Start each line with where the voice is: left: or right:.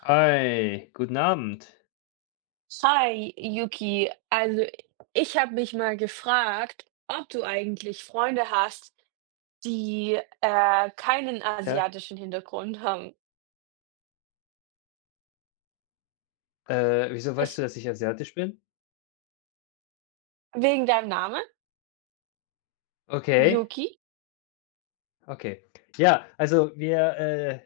left: Hi, guten Abend.
right: Hi, Yuki. Also, ich habe mich mal gefragt, ob du eigentlich Freunde hast, die keinen
left: Ja,
right: asiatischen Hintergrund haben.
left: wieso weißt
right: Das
left: du, dass ich asiatisch bin?
right: wegen deinem Namen,
left: Okay,
right: Yuki.
left: okay. Ja, also wir,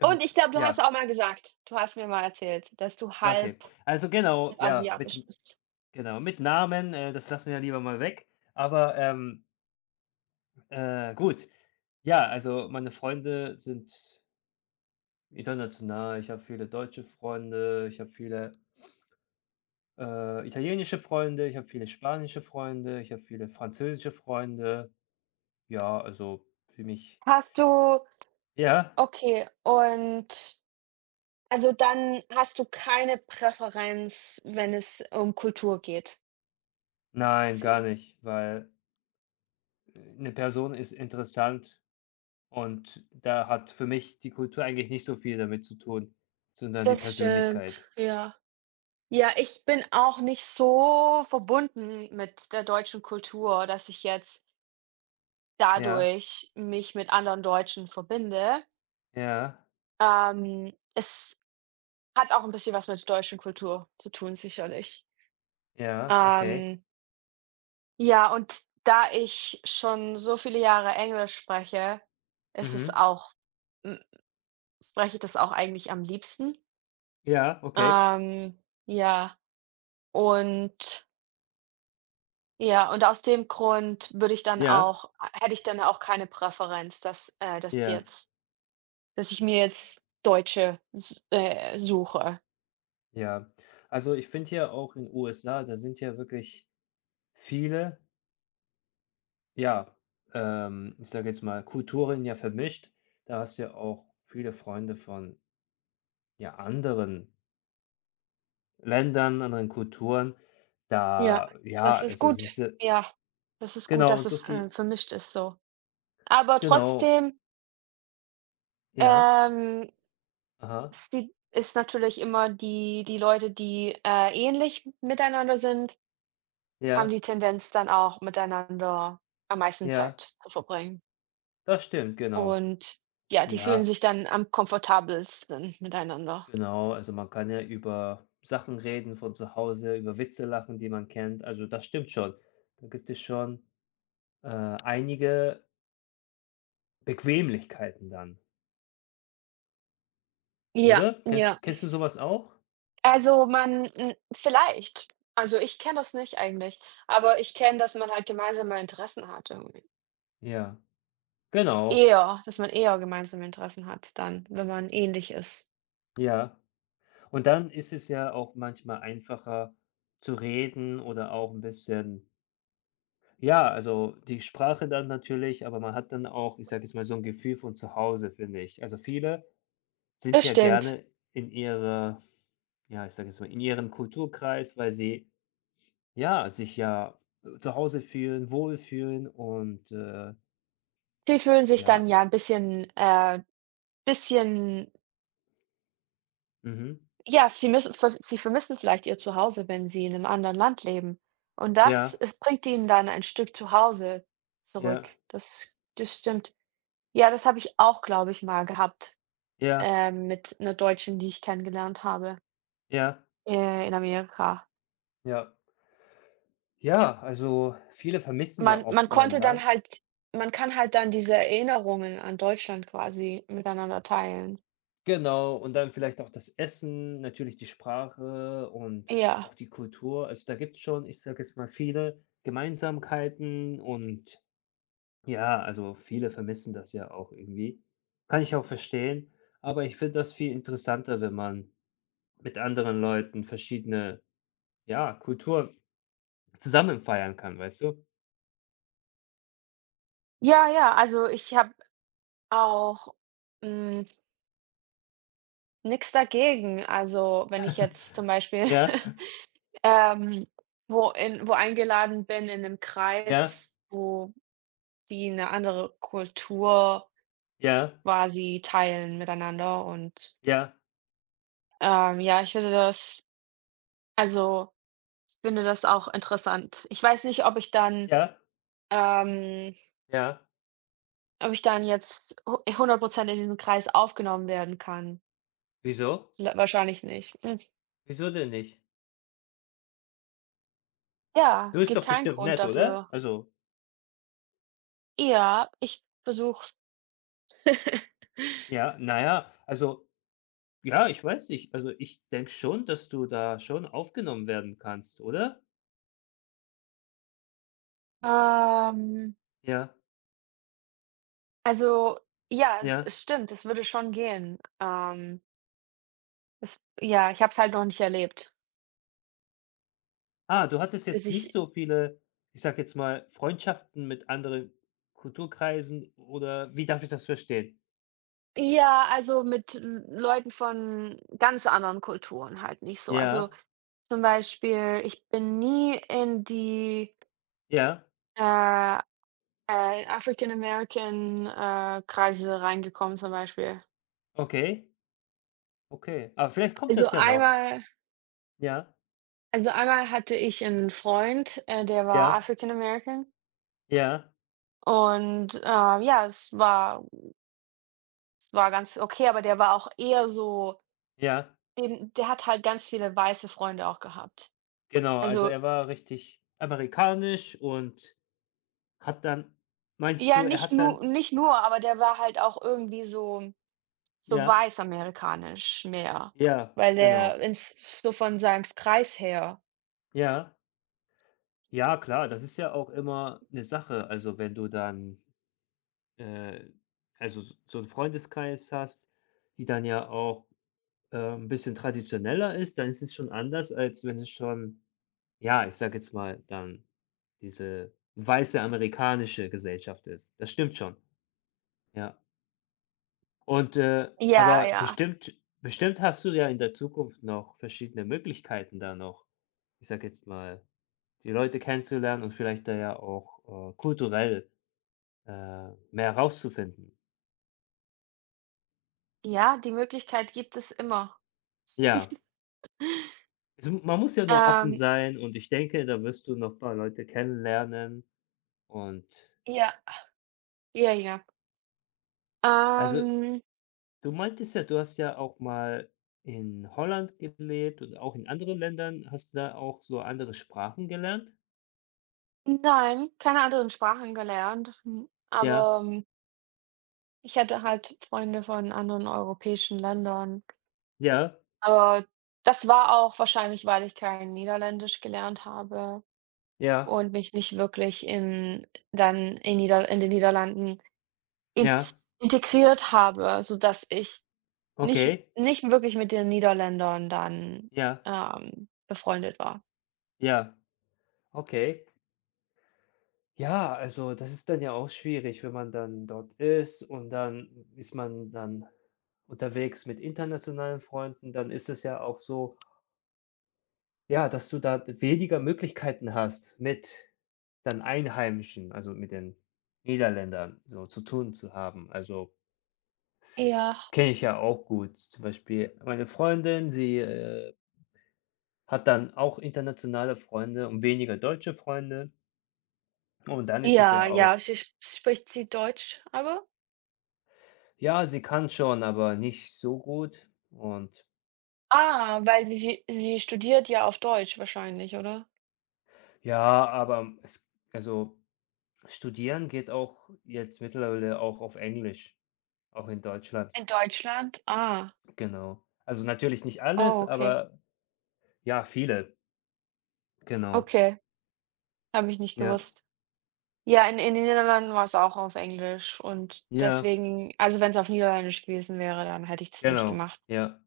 left: ähm,
right: Und ich glaube, du hast
left: ja,
right: auch mal gesagt, du hast mir mal erzählt, dass du
left: okay.
right: halb
left: Also genau, ja, mit,
right: asiatisch bist.
left: genau, mit Namen, das lassen wir lieber mal weg. Aber gut, ja, also meine Freunde sind international. Ich habe viele deutsche Freunde, ich habe viele italienische Freunde, ich habe viele spanische Freunde, ich habe viele französische Freunde. Ja, also für mich.
right: Hast du,
left: Ja?
right: okay, und also dann hast du keine Präferenz, wenn es um Kultur geht.
left: Nein, gar
right: Sie.
left: nicht, weil eine Person ist interessant und da hat für mich die Kultur eigentlich nicht so viel damit zu tun, sondern die
right: Das stimmt,
left: Persönlichkeit.
right: ja. Ja, ich bin auch nicht so verbunden mit der deutschen Kultur, dass ich jetzt
left: Ja,
right: dadurch mich mit anderen Deutschen verbinde.
left: ja,
right: Es hat auch ein bisschen was mit der deutschen Kultur zu tun, sicherlich.
left: ja, okay.
right: Ähm, ja, und da ich schon so viele Jahre Englisch spreche, ist es
left: Mhm.
right: auch hm, spreche ich das auch eigentlich am liebsten.
left: Ja, okay.
right: Ähm, ja, und Ja, und aus dem Grund würde ich dann
left: Ja,
right: auch hätte ich dann auch keine Präferenz, dass, äh, dass
left: ja,
right: jetzt dass ich mir jetzt Deutsche s suche.
left: ja. Also, ich finde ja auch in USA, da sind ja wirklich viele, ja, ich sage jetzt mal, Kulturen ja vermischt. Da hast du ja auch viele Freunde von, ja, anderen Ländern, anderen Kulturen,
right: Ja,
left: da ja,
right: das ist
left: also es
right: gut.
left: ist ja
right: Ja, das ist gut,
left: genau,
right: dass
left: so
right: es,
left: viel
right: vermischt ist so. Aber
left: genau,
right: trotzdem,
left: ja,
right: ähm,
left: aha,
right: sie ist natürlich immer die Leute, die, ähnlich miteinander sind, haben
left: ja,
right: die Tendenz dann auch miteinander am meisten
left: ja,
right: Zeit zu verbringen.
left: das stimmt, genau.
right: Und ja, die fühlen
left: Ja,
right: sich dann am komfortabelsten miteinander.
left: genau, also man kann ja über Sachen reden von zu Hause, über Witze lachen, die man kennt, also das stimmt schon. Da gibt es schon, äh, einige Bequemlichkeiten dann,
right: Ja,
left: oder?
right: ja.
left: Kennst du sowas auch?
right: Also, man vielleicht. Also, ich kenne das nicht eigentlich, aber ich kenne, dass man halt gemeinsame Interessen hat irgendwie.
left: Ja, genau,
right: Eher, dass man eher gemeinsame Interessen hat dann, wenn man ähnlich ist.
left: ja. Und dann ist es ja auch manchmal einfacher zu reden oder auch ein bisschen ja, also die Sprache dann natürlich, aber man hat dann auch, ich sage jetzt mal, so ein Gefühl von zu Hause, finde ich. Also viele sind
right: Das
left: ja
right: stimmt.
left: gerne in ihrer ja, ich sage jetzt mal, in ihrem Kulturkreis, weil sie, ja, sich ja, zu Hause fühlen, wohlfühlen und,
right: Sie fühlen sich
left: ja.
right: dann ja ein bisschen.
left: Mhm.
right: Ja, sie müssen ver sie vermissen vielleicht ihr Zuhause, wenn sie in einem anderen Land leben. Und das
left: Ja,
right: es bringt ihnen dann ein Stück Zuhause
left: ja,
right: zurück. Das stimmt. Ja, das habe ich auch, glaube ich, mal gehabt,
left: ja,
right: mit einer Deutschen, die ich kennengelernt habe,
left: ja,
right: in Amerika.
left: ja. Ja, also viele vermissen ja
right: Man
left: oft
right: man
left: ihr
right: konnte dann
left: Land.
right: halt man kann halt dann diese Erinnerungen an Deutschland quasi miteinander teilen.
left: Genau, und dann vielleicht auch das Essen, natürlich die Sprache und
right: Ja.
left: auch die Kultur. Also, da gibt's schon, ich sage jetzt mal, viele Gemeinsamkeiten und ja, also, viele vermissen das ja auch irgendwie. Kann ich auch verstehen, aber ich finde das viel interessanter, wenn man mit anderen Leuten verschiedene, ja, Kultur zusammen feiern kann, weißt du?
right: Ja, ja, also, ich habe auch, nichts dagegen. Also, wenn ich jetzt zum Beispiel
left: Ja,
right: Ähm, wo eingeladen bin in einem
left: ja,
right: Kreis, wo die eine andere Kultur
left: ja,
right: quasi teilen miteinander und,
left: ja,
right: ja, also, ich finde das auch interessant. Ich weiß nicht,
left: ja,
right: ähm,
left: ja.
right: ob ich dann jetzt hu 100 in diesem Kreis aufgenommen werden kann.
left: Wieso?
right: L wahrscheinlich nicht. Hm,
left: Wieso denn nicht?
right: ja,
left: Du bist
right: gibt
left: doch
right: keinen
left: bestimmt
right: Grund
left: nett, oder?
right: dafür.
left: Also
right: Ja, ich versuche
left: ja, naja, also ja, ich weiß nicht. Also, ich denke schon, dass du da schon aufgenommen werden kannst, oder?
right: Ähm
left: Ja,
right: Also, ja, es
left: ja.
right: es stimmt, es würde schon gehen. Es Ja, ich habe es halt noch nicht erlebt.
left: Ah, du hattest
right: Dass
left: jetzt nicht
right: ich
left: so viele, ich sag jetzt mal, Freundschaften mit anderen Kulturkreisen oder wie darf ich das verstehen?
right: Ja, also, mit L Leuten von ganz anderen Kulturen halt nicht so. Also,
left: Ja,
right: zum Beispiel, ich bin nie in die,
left: ja,
right: äh, African American, Kreise reingekommen zum Beispiel.
left: okay, okay. Aber vielleicht kommt
right: Also,
left: das ja noch.
right: einmal
left: Ja,
right: also, einmal hatte ich einen Freund, der war
left: ja,
right: African American
left: ja,
right: und, ja, es war ganz okay, aber der war auch eher so
left: ja,
right: den der hat halt ganz viele weiße Freunde auch gehabt.
left: genau. Also,
right: Also,
left: er war richtig amerikanisch und hat dann meinst
right: ja,
left: du, er
right: nicht
left: hat
right: nur,
left: dann
right: nicht nur, aber der war halt auch irgendwie so
left: ja,
right: weißamerikanisch mehr,
left: ja,
right: weil der
left: genau.
right: ins so von seinem Kreis her.
left: Ja, ja klar, das ist ja auch immer eine Sache. Also, wenn du dann, äh, also, s so 'n Freundeskreis hast, die dann ja auch, 'n bisschen traditioneller ist, dann ist es schon anders, als wenn es schon, ja, ich sage jetzt mal, dann diese weiße amerikanische Gesellschaft ist. Das stimmt schon, ja. Und,
right: Ja,
left: aber
right: ja.
left: bestimmt hast du ja in der Zukunft noch verschiedene Möglichkeiten, da noch, ich sage jetzt mal, die Leute kennenzulernen und vielleicht da ja auch, kulturell mehr rauszufinden.
right: Ja, die Möglichkeit gibt es immer.
left: Ja, also, man muss ja nur offen
right: Ähm,
left: sein und ich denke, da wirst du noch ein paar Leute kennenlernen und
right: ja, ja, ja.
left: also,
right: Ähm,
left: du meintest ja, du hast ja auch mal in Holland gelebt und auch in anderen Ländern. Hast du da auch so andere Sprachen gelernt?
right: nein, keine anderen Sprachen gelernt,
left: Ja,
right: aber, ich hatte halt Freunde von anderen europäischen Ländern.
left: ja,
right: Aber das war auch wahrscheinlich, weil ich kein Niederländisch gelernt habe
left: ja,
right: und mich nicht wirklich in den Niederlanden
left: ja,
right: int integriert habe, sodass ich Nicht
left: okay,
right: nicht wirklich mit den Niederländern dann,
left: ja,
right: befreundet war.
left: ja, okay. Ja, also das ist dann ja auch schwierig, wenn man dann dort ist und dann ist man dann unterwegs mit internationalen Freunden, dann ist es ja auch so, ja, dass du da weniger Möglichkeiten hast, mit dann Einheimischen, also mit den Niederländern so zu tun zu haben. Also, das
right: Ja,
left: kenne ich ja auch gut. Zum Beispiel meine Freundin, sie, hat dann auch internationale Freunde und weniger deutsche Freunde und dann ist es
right: ja,
left: ja
right: ja.
left: auch
right: Sie sp spricht sie Deutsch aber?
left: ja, sie kann schon, aber nicht so gut und
right: Ah, weil sie studiert ja auf Deutsch wahrscheinlich, oder?
left: ja, aber es also, studieren geht auch jetzt mittlerweile auch auf Englisch, auch in Deutschland,
right: In Deutschland? Ah,
left: genau. Also, natürlich nicht alles,
right: oh, okay.
left: aber ja, viele, genau.
right: Okay, habe ich nicht
left: Ja,
right: gewusst. Ja, in den Niederlanden war's auch auf Englisch und
left: ja,
right: deswegen also, wenn's auf Niederländisch gewesen wäre, dann hätte ich das nicht
left: genau,
right: gemacht.
left: ja.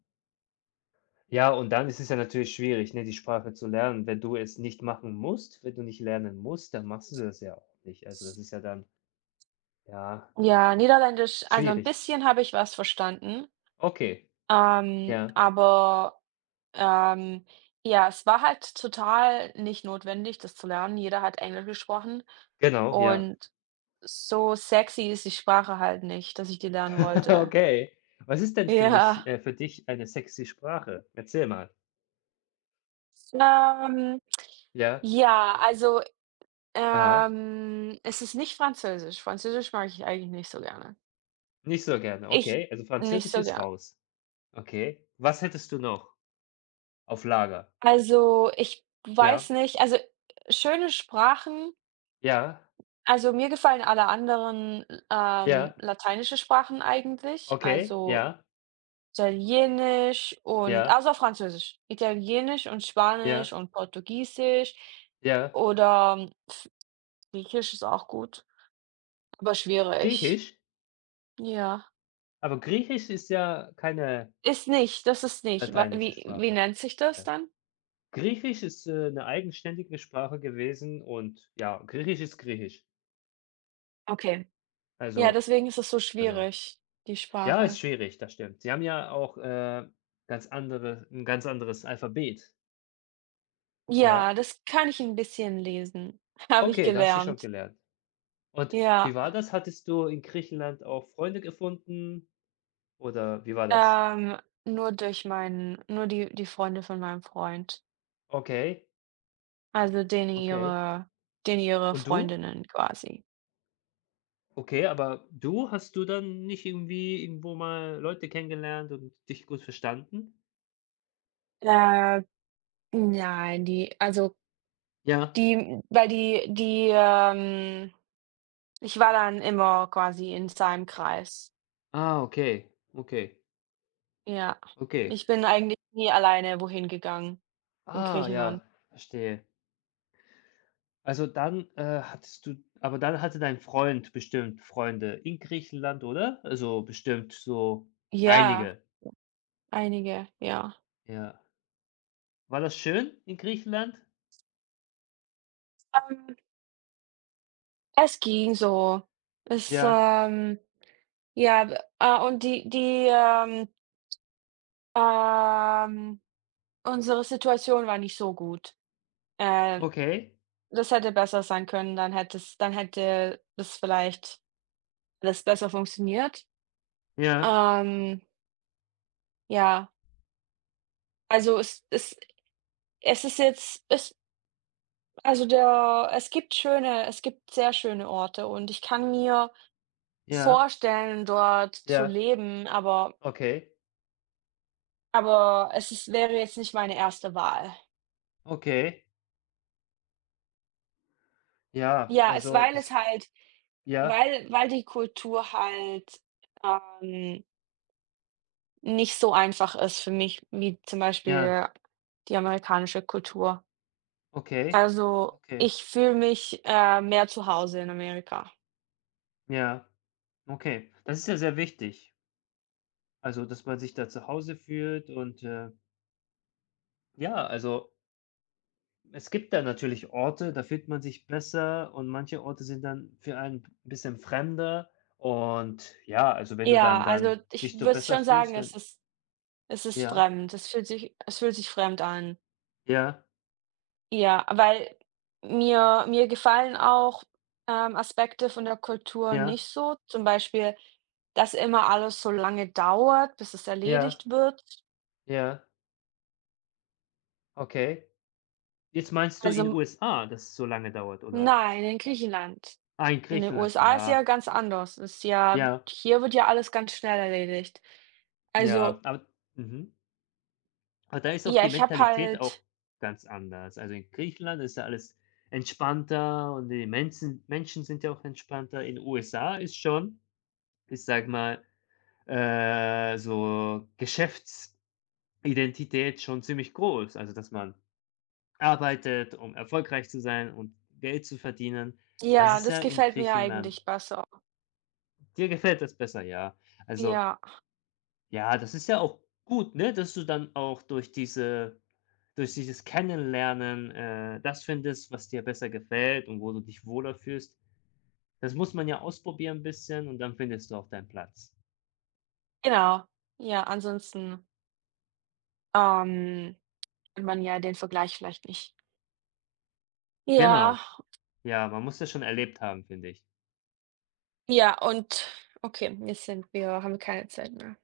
left: Ja, und dann ist es ja natürlich schwierig, ne, die Sprache zu lernen. Wenn du es nicht machen musst, wenn du nicht lernen musst, dann machst du das ja auch nicht. Also, das ist ja dann, ja,
right: Ja, Niederländisch also, 'n
left: schwierig.
right: bisschen habe ich was verstanden,
left: Okay, ja,
right: aber. Ähm, ja, es war halt total nicht notwendig, das zu lernen. Jeder hat Englisch gesprochen
left: genau, ja.
right: und so sexy ist die Sprache halt nicht, dass ich die lernen wollte.
left: Okay. Was ist denn für mich
right: Ja.
left: für dich eine sexy Sprache? Erzähl mal.
right: Ähm,
left: Ja?
right: ja, also,
left: Aha.
right: es ist nicht Französisch. Französisch mag ich eigentlich nicht so gerne.
left: Nicht so gerne.
right: Ich
left: Okay, also
right: nicht
left: Französisch
right: so
left: ist
right: gern.
left: raus. Okay. Was hättest du noch auf Lager?
right: Also, ich
left: Ja.
right: weiß nicht, also, schöne Sprachen
left: Ja.
right: also, mir gefallen alle anderen,
left: Ja.
right: lateinische Sprachen eigentlich.
left: Okay.
right: Also
left: Ja.
right: Italienisch und
left: Ja.
right: also auf Französisch. Italienisch und Spanisch
left: Ja.
right: und Portugiesisch
left: Ja.
right: oder Griechisch ist auch gut, aber schwierig.
left: Griechisch?
right: Ja.
left: Aber Griechisch ist ja keine
right: Ist nicht, das ist nicht. Wa
left: lateinische
right: wie wie
left: Sprache.
right: nennt sich das
left: Ja.
right: dann?
left: Griechisch ist, 'ne eigenständige Sprache gewesen und ja, Griechisch ist Griechisch.
right: Okay. Ja,
left: Also,
right: deswegen ist es so
left: genau.
right: schwierig, die
left: Ja, ist
right: Sprache.
left: schwierig, das stimmt. Sie haben ja auch, ganz andere ein ganz anderes Alphabet. Ja.
right: Ja, das kann ich ein bisschen lesen, habe ich
left: Okay, da hast du schon
right: gelernt.
left: gelernt. Und
right: Ja,
left: wie war das? Hattest du in Griechenland auch Freunde gefunden oder wie war das?
right: ähm, nur durch meinen nur die die Freunde von meinem Freund.
left: Okay,
right: Also, denen
left: okay.
right: ihre denen ihre
left: Und du?
right: Freundinnen quasi?
left: Okay, aber du hast du dann nicht irgendwie irgendwo mal Leute kennengelernt und dich gut verstanden?
right: Äh, nein. die also,
left: Ja.
right: die weil die die, Ich war dann immer quasi in seinem Kreis.
left: Ah, okay, okay,
right: Ja.
left: okay.
right: Ich bin eigentlich nie alleine wohin gegangen in
left: Ah ja,
right: Griechenland.
left: verstehe. Also dann, hattest du aber dann hatte dein Freund bestimmt Freunde in Griechenland, oder? Also bestimmt so
right: Ja,
left: einige,
right: einige, ja.
left: ja. War das schön in Griechenland?
right: Ähm, Es ging so. Es,
left: Ja,
right: ähm ja. w und die die, ähm, Unsere Situation war nicht so gut. Äh
left: okay.
right: Das hätte besser sein können, dann hätte das vielleicht alles besser funktioniert.
left: Ja,
right: Ähm, ja, also es es es ist jetzt es also der es gibt sehr schöne Orte und ich kann mir
left: ja,
right: vorstellen, dort zu
left: ja,
right: leben,
left: okay,
right: aber es ist wäre jetzt nicht meine erste Wahl.
left: okay. Ja,
right: Ja, es
left: also
right: weil es
left: es
right: halt
left: ja,
right: weil weil die Kultur halt, ähm Nicht so einfach ist für mich wie zum
left: ja,
right: Beispiel die amerikanische Kultur.
left: okay,
right: Also,
left: okay,
right: ich fühle mich, mehr zu Hause in Amerika.
left: ja, okay. Das ist ja sehr wichtig. Also, dass man sich da zu Hause fühlt und, ja, also es gibt da natürlich Orte, da fühlt man sich besser und manche Orte sind dann für einen 'n bisschen fremder. Und ja, also wenn du dann
right: Ja, also,
left: dann
right: ich
left: dich so
right: würde
left: besser
right: schon sagen,
left: fühlst,
right: es
left: dann
right: ist es ist
left: ja,
right: fremd. Es fühlt sich fremd an.
left: ja,
right: Ja, weil mir gefallen auch, Aspekte von der Kultur
left: ja,
right: nicht so, zum Beispiel, dass immer alles so lange dauert, bis es
left: ja,
right: erledigt wird.
left: ja, okay. Jetzt meinst du
right: Also,
left: in USA, dass es so lange dauert, oder?
right: nein, in Griechenland.
left: Ah, in
right: In den
left: Griechenland,
right: USA ist ja
left: ja,
right: ganz anders. Ist ja
left: ja,
right: hier wird ja alles ganz schnell erledigt.
left: ja,
right: Also,
left: aber mhm. Aber da ist auch
right: ja,
left: die
right: ich habe
left: Mentalität auch
right: halt
left: ganz anders. Also in Griechenland ist ja alles entspannter und die Menschen sind ja auch entspannter. In USA ist schon ich sage mal, so Geschäftsidentität schon ziemlich groß. Also, dass man arbeitet, um erfolgreich zu sein und Geld zu verdienen. Das
right: ja,
left: ist
right: das
left: ja in
right: gefällt mir
left: Griechenland
right: eigentlich besser.
left: dir gefällt das besser, ja. Also,
right: Ja,
left: ja, das ist ja auch gut, ne, dass du dann auch durch diese durch dieses Kennenlernen, das findest, was dir besser gefällt und wo du dich wohler fühlst. Das muss man ja ausprobieren ein bisschen und dann findest du auch deinen Platz.
right: genau. Ja, ansonsten, ähm, hat man ja den Vergleich vielleicht nicht. Ja,
left: Genau. Ja, man muss das schon erlebt haben, finde ich.
right: ja, und okay, jetzt sind wir haben wir keine Zeit mehr.